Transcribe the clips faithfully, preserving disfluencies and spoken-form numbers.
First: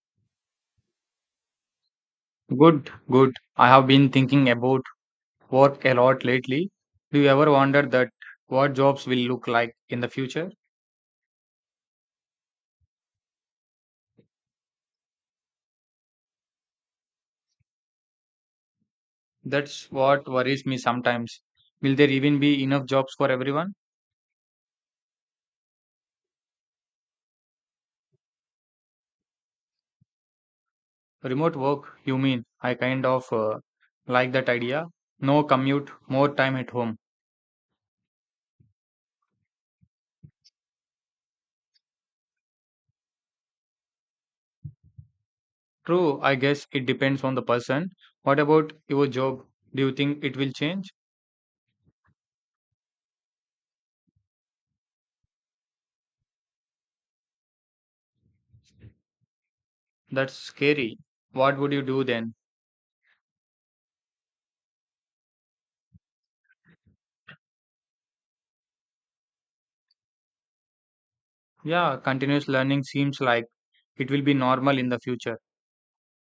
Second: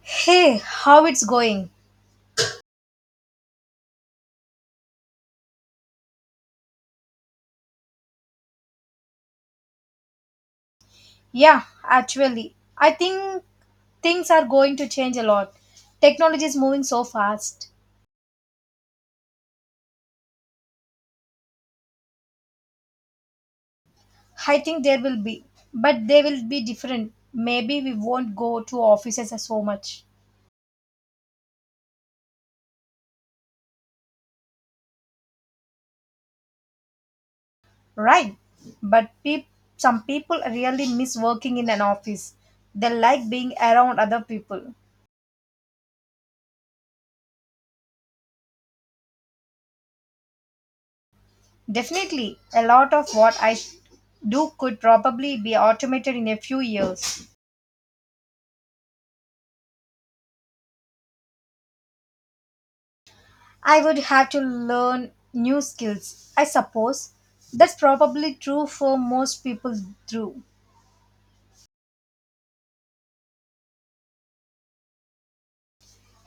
Hey, how it's going? Good, good. I have been thinking about work a lot lately. Do you ever wonder that what jobs will look like in the future? Yeah, actually, I think things are going to change a lot. Technology is moving so fast. That's what worries me sometimes. Will there even be enough jobs for everyone? I think there will be, but they will be different. Maybe we won't go to offices so much, Remote work, you mean? I kind of uh, like that idea. No commute, more time at home. right? But peop Some people really miss working in an office. They like being around other people. True, I guess it depends on the person. What about your job? Do you think it will change? Definitely, a lot of what I do could probably be automated in a few years. That's scary. What would you do then? I would have to learn new skills. I suppose that's probably true for most people through. Yeah, continuous learning seems like it will be normal in the future.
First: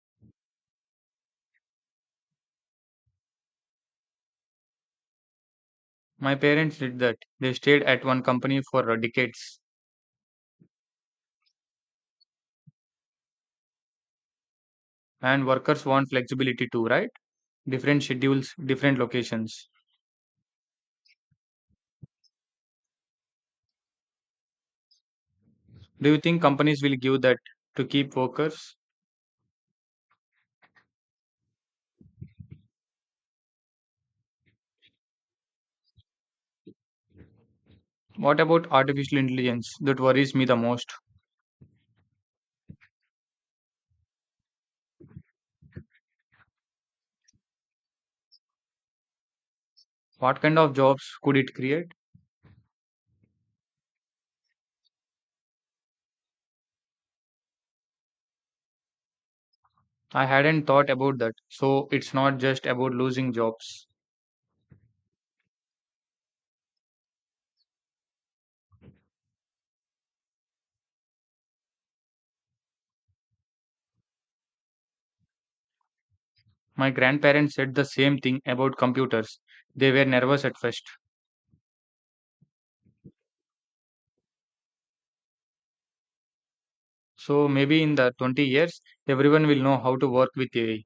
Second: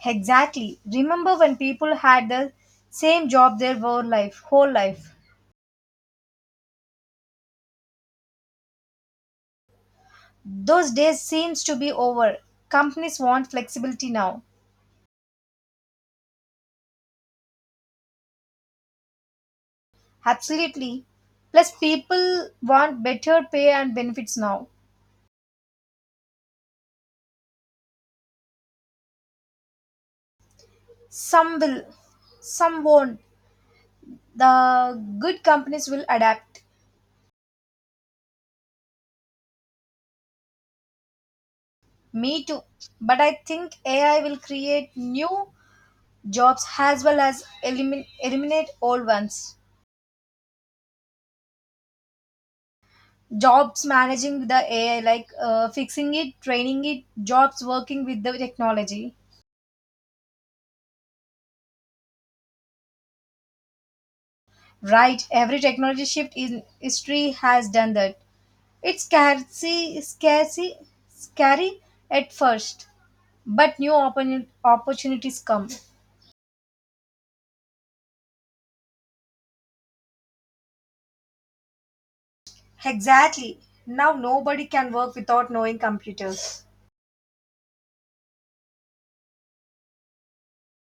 Exactly. Remember when people had the same job their whole life, whole life. My parents did that. They stayed at one company for uh, decades, Those days seems to be over. Companies want flexibility now. and workers want flexibility too, right? Different schedules, different locations. Absolutely. Plus people want better pay and benefits now. Do you think companies will give that to keep workers? Some will, some won't. The good companies will adapt. What about artificial intelligence? That worries me the most. Me too. But I think A I will create new jobs as well as elimin- eliminate old ones. What kind of jobs could it create? Jobs managing the AI, like uh, fixing it, training it, jobs working with the technology. I hadn't thought about that. So it's not just about losing jobs. Right, every technology shift in history has done that. It's scarcely scarcely scary at first, but new oppor- opportunities come. My grandparents said the same thing about computers. They were nervous at first. Exactly. Now nobody can work without knowing computers. So maybe in the twenty years, everyone will know how to work with A I.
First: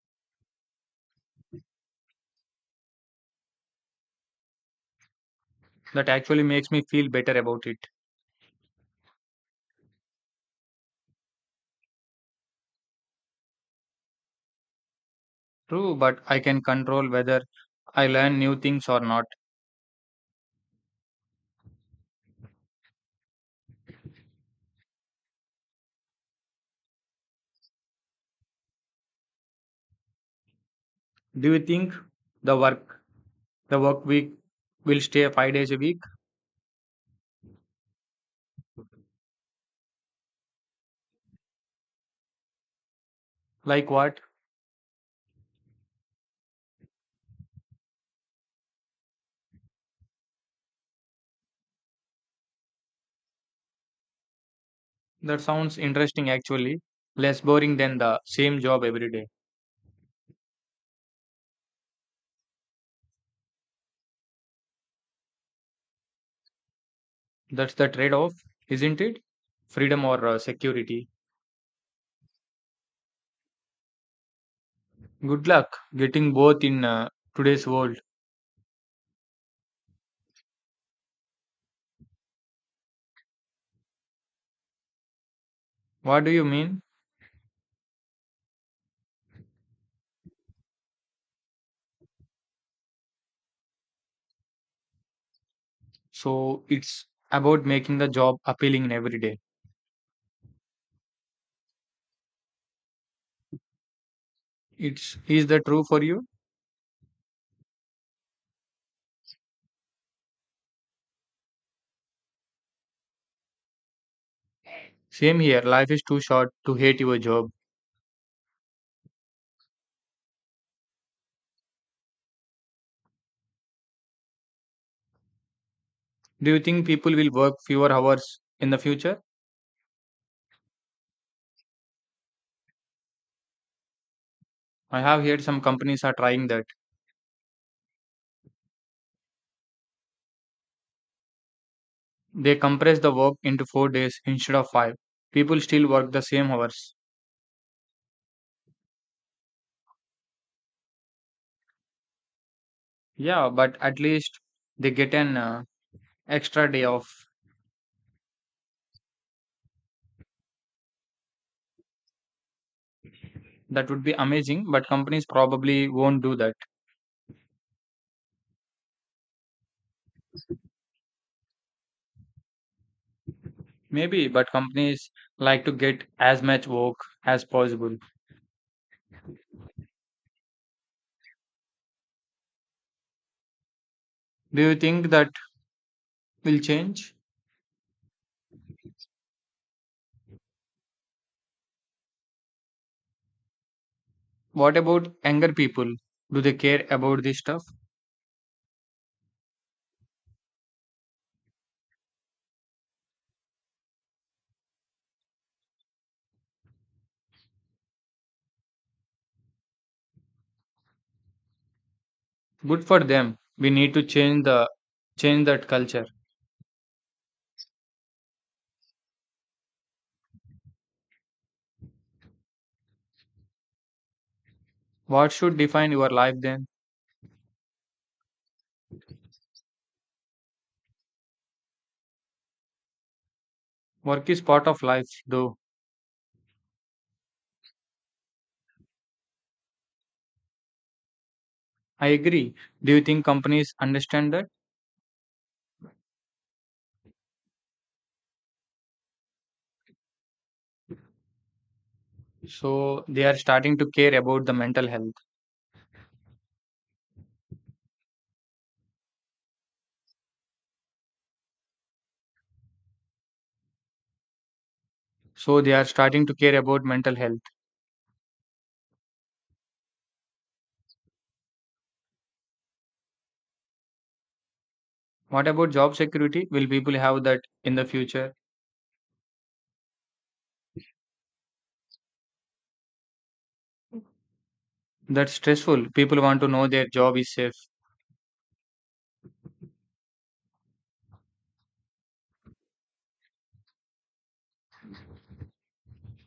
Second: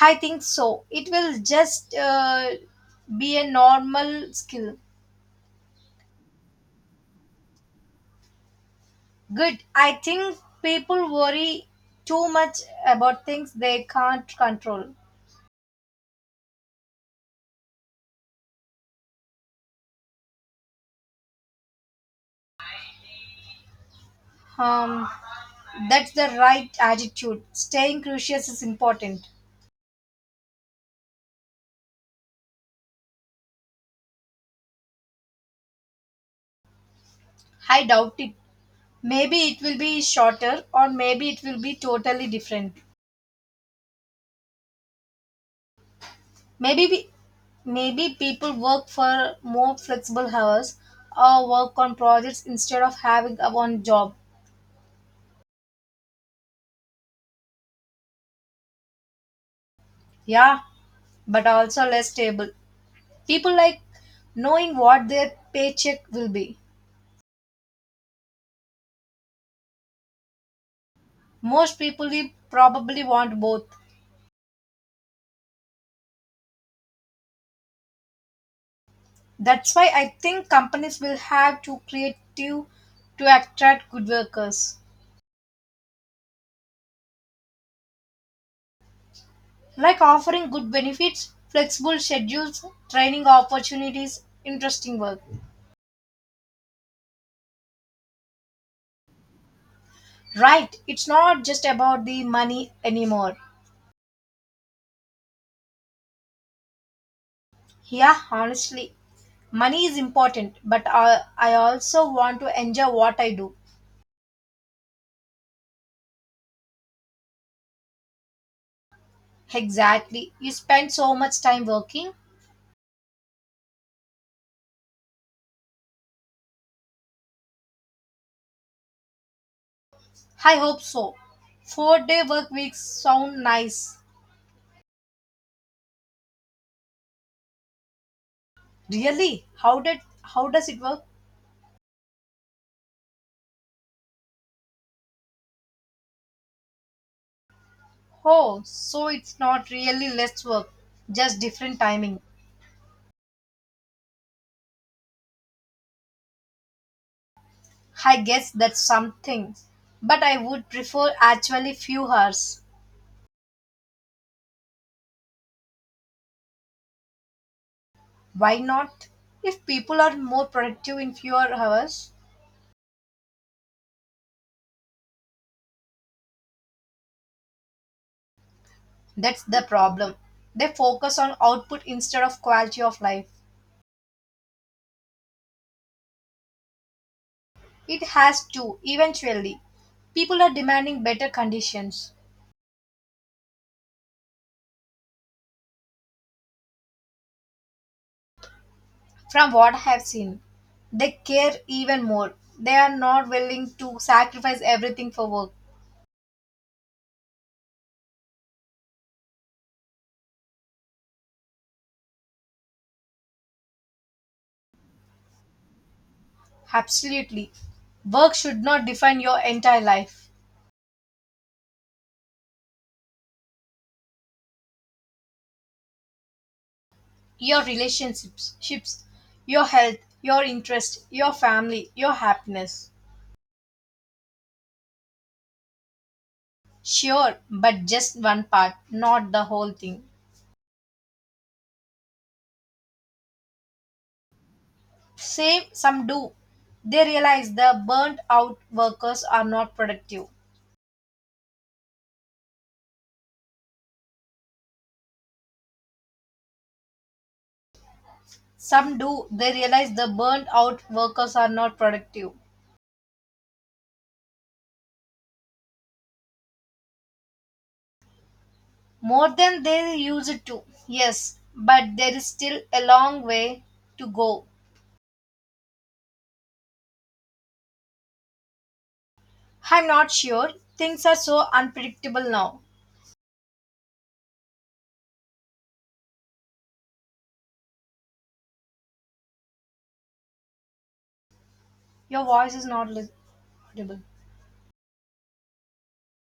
I think so. It will just uh, be a normal skill. That actually makes me feel better about it. Good. I think people worry too much about things they can't control. True, but I can control whether I learn new things or not. Um, that's the right attitude. Staying curious is important. Do you think the work the work week will stay five days a week? I doubt it. Maybe it will be shorter, or maybe it will be totally different. Like what? Maybe we, Maybe people work for more flexible hours, or work on projects instead of having a one job. That sounds interesting actually. Less boring than the same job every day. Yeah, but also less stable. People like knowing what their paycheck will be. That's the trade off, isn't it? Freedom or uh, security. Most people will probably want both. Good luck getting both in uh, today's world. That's why I think companies will have to creative to attract good workers, What do you mean? like offering good benefits, flexible schedules, training opportunities, interesting work. So it's about making the job appealing in every day. Right, it's not just about the money anymore. It's is that true for you? Yeah, honestly, money is important, but I, I also want to enjoy what I do. Same here, life is too short to hate your job. Exactly. You spend so much time working. Do you think people will work fewer hours in the future? I hope so. Four day work weeks sound nice. I have heard some companies are trying that. Really? How did how does it work? They compress the work into four days instead of five. People still work the same hours. Oh, so it's not really less work, just different timing. Yeah, but at least they get an uh, extra day off. I guess that's something. But I would prefer actually few hours. That would be amazing, but companies probably won't do that. Why not? If people are more productive in fewer hours, Maybe, but companies like to get as much work as possible. that's the problem. They focus on output instead of quality of life. Do you think that will change? It has to, eventually. People are demanding better conditions. What about younger people? Do they care about this stuff? From what I have seen, they care even more. They are not willing to sacrifice everything for work. Good for them. We need to change the change that culture. Absolutely. Work should not define your entire life, What should define your life then? your relationships, ships, your health, your interest, your family, your happiness. Work is part of life though. Sure, but just one part, not the whole thing. I agree. Do you think companies understand that? Same, some do. They realize the burnt out workers are not productive. So they are starting to care about the mental health. Some do. They realize the burnt out workers are not productive. So they are starting to care about mental health. More than they used to, yes, but there is still a long way to go. What about job security? Will people have that in the future? I'm not sure. Things are so unpredictable now. That's stressful. People want to know their job is safe. Your voice is not lis- audible.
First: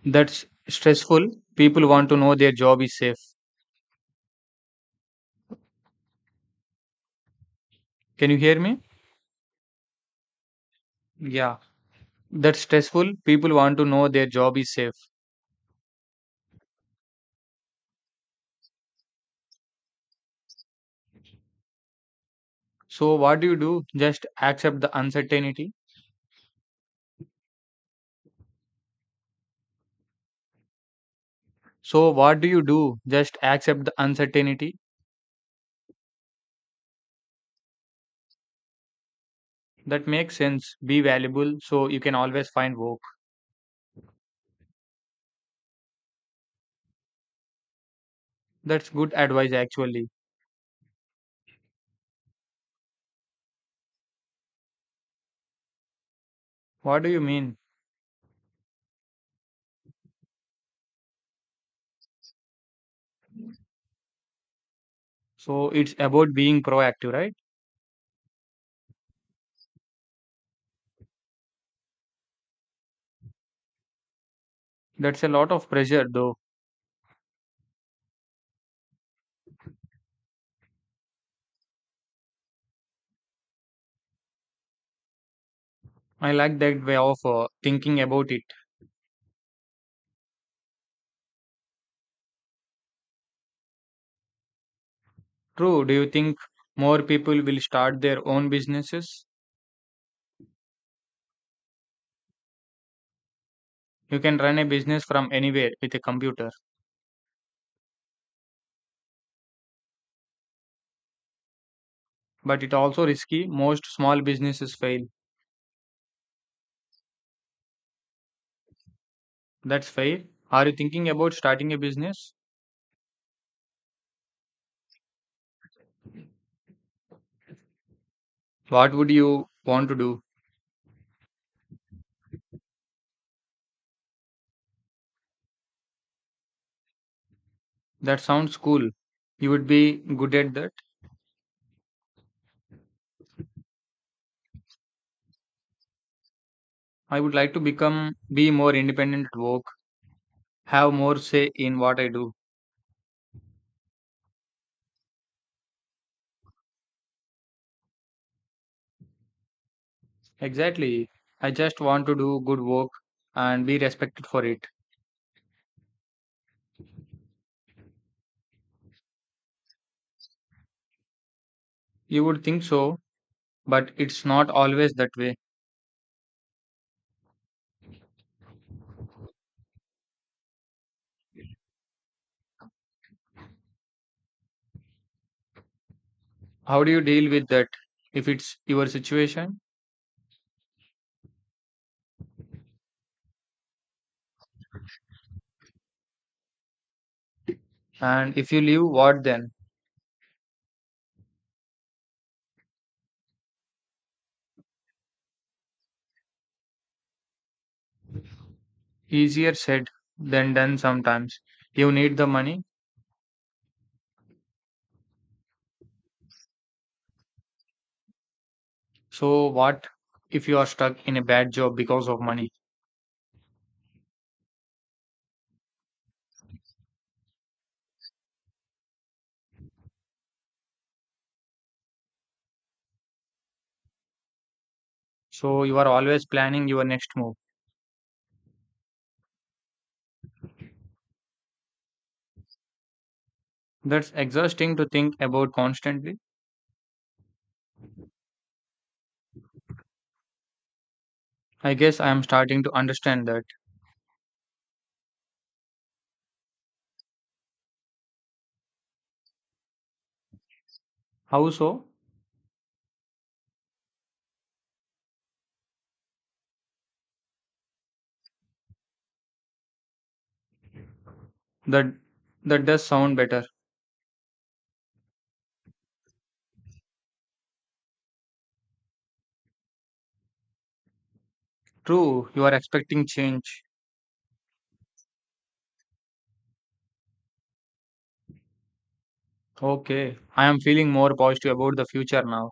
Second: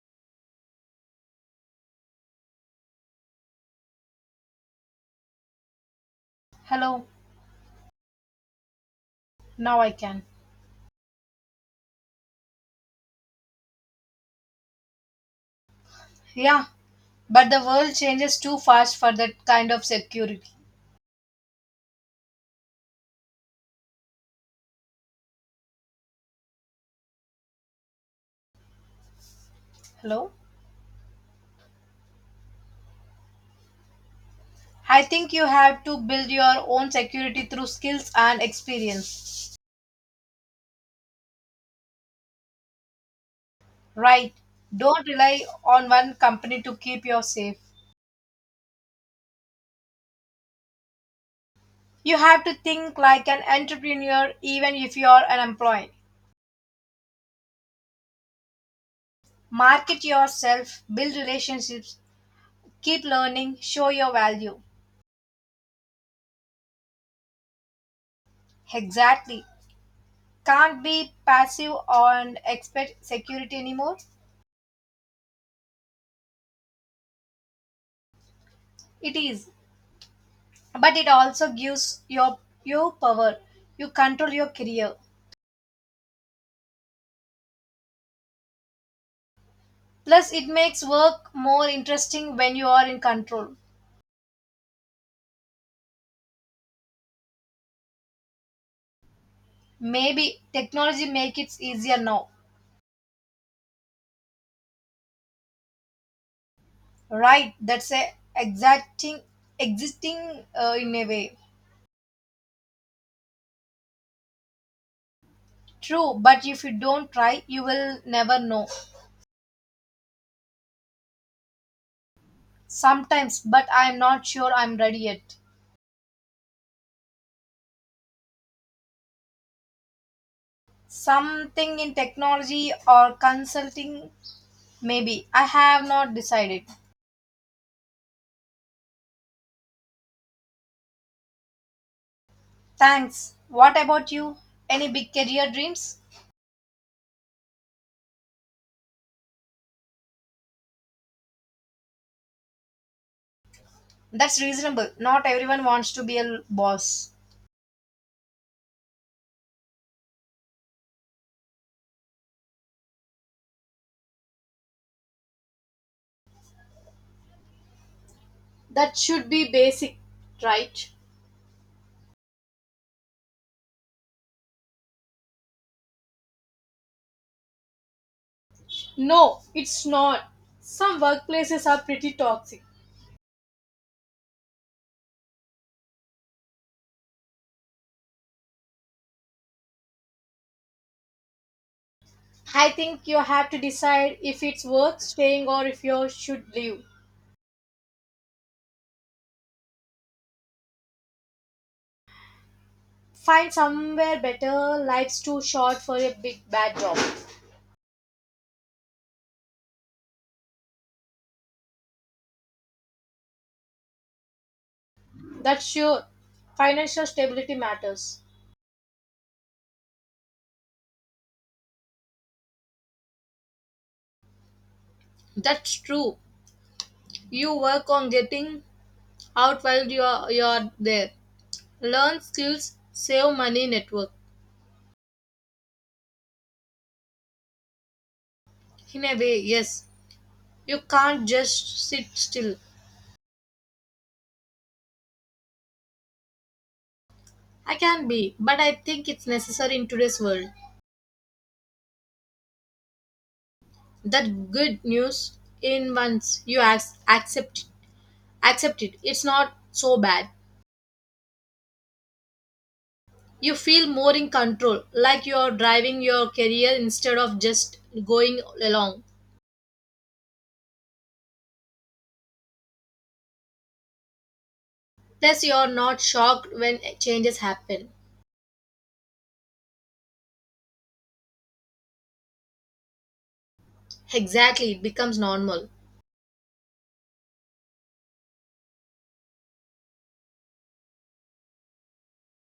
That's stressful. People want to know their job is safe. Hello, Can you hear me? now I can. Yeah. That's stressful. People want to know their job is safe. Yeah, but the world changes too fast for that kind of security. So what do you do? Just accept the uncertainty. Hello? So what do you do? Just accept the uncertainty. I think you have to build your own security through skills and experience. That makes sense. Be valuable so you can always find work. Right. Don't rely on one company to keep you safe. That's good advice actually. You have to think like an entrepreneur even if you are an employee. What do you mean? Market yourself, build relationships, keep learning, show your value. So it's about being proactive, right? Exactly. Can't be passive and expect security anymore. That's a lot of pressure though. It is. But it also gives your you power. You control your career. I like that way of uh, thinking about it. Plus it makes work more interesting when you are in control. True. Do you think more people will start their own businesses? Maybe technology makes it easier now. You can run a business from anywhere with a computer, Right, that's a exacting existing uh, in a way. but it's also risky. Most small businesses fail. True, but if you don't try, you will never know. That's fair. Are you thinking about starting a business? Sometimes, but I'm not sure I'm ready yet. What would you want to do? Something in technology or consulting, maybe. I have not decided. That sounds cool. You would be good at that. Thanks. What about you? Any big career dreams? I would like to become be more independent at work, have more say in what I do. That's reasonable. Not everyone wants to be a boss. Exactly. I just want to do good work and be respected for it. That should be basic, right? You would think so, but it's not always that way. No, it's not. Some workplaces are pretty toxic. How do you deal with that if it's your situation? I think you have to decide if it's worth staying or if you should leave. And if you leave, what then? Find somewhere better. Life's too short for a big bad job. Easier said than done sometimes. You need the money. That's sure. Financial stability matters. So, what if you are stuck in a bad job because of money? That's true. You work on getting out while you are, you are there. Learn skills, save money, network. So, you are always planning your next move. In a way, yes. You can't just sit still. That's exhausting to think about constantly. I can be, but I think it's necessary in today's world. I guess I am starting to understand that. That good news in once you ac- accept accept it, it's not so bad. How so? You feel more in control, like you're driving your career instead of just going along. That that does sound better. Plus you're not shocked when changes happen. True, you are expecting change. Exactly, it becomes normal. Okay, I am feeling more positive about the future now.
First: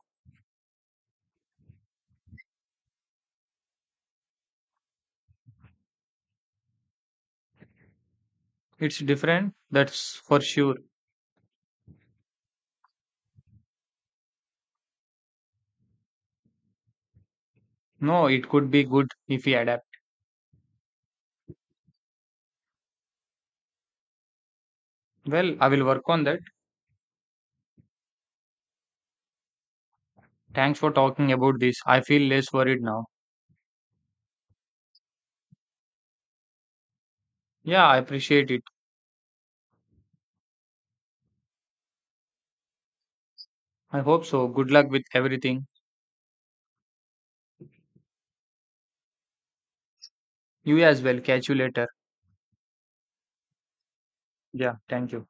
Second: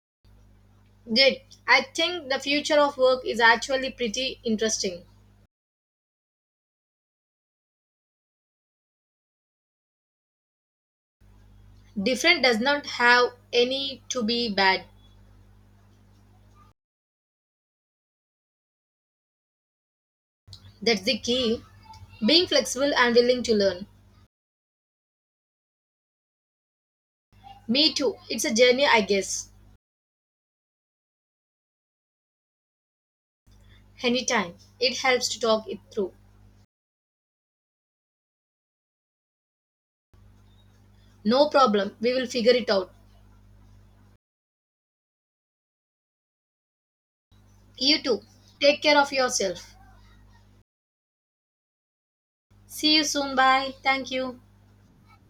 Good. I think the future of work is actually pretty interesting. It's different, that's for sure. Different does not have any to be bad. No, it could be good if we adapt. That's the key, being flexible and willing to learn. Well, I will work on that. Me too, it's a journey I guess. Thanks for talking about this. I feel less worried now. Anytime, it helps to talk it through. Yeah, I appreciate it. No problem, we will figure it out. I hope so. Good luck with everything. You too. Take care of yourself. You as well. Catch you later. See you soon. Bye. Thank you. Yeah, thank you.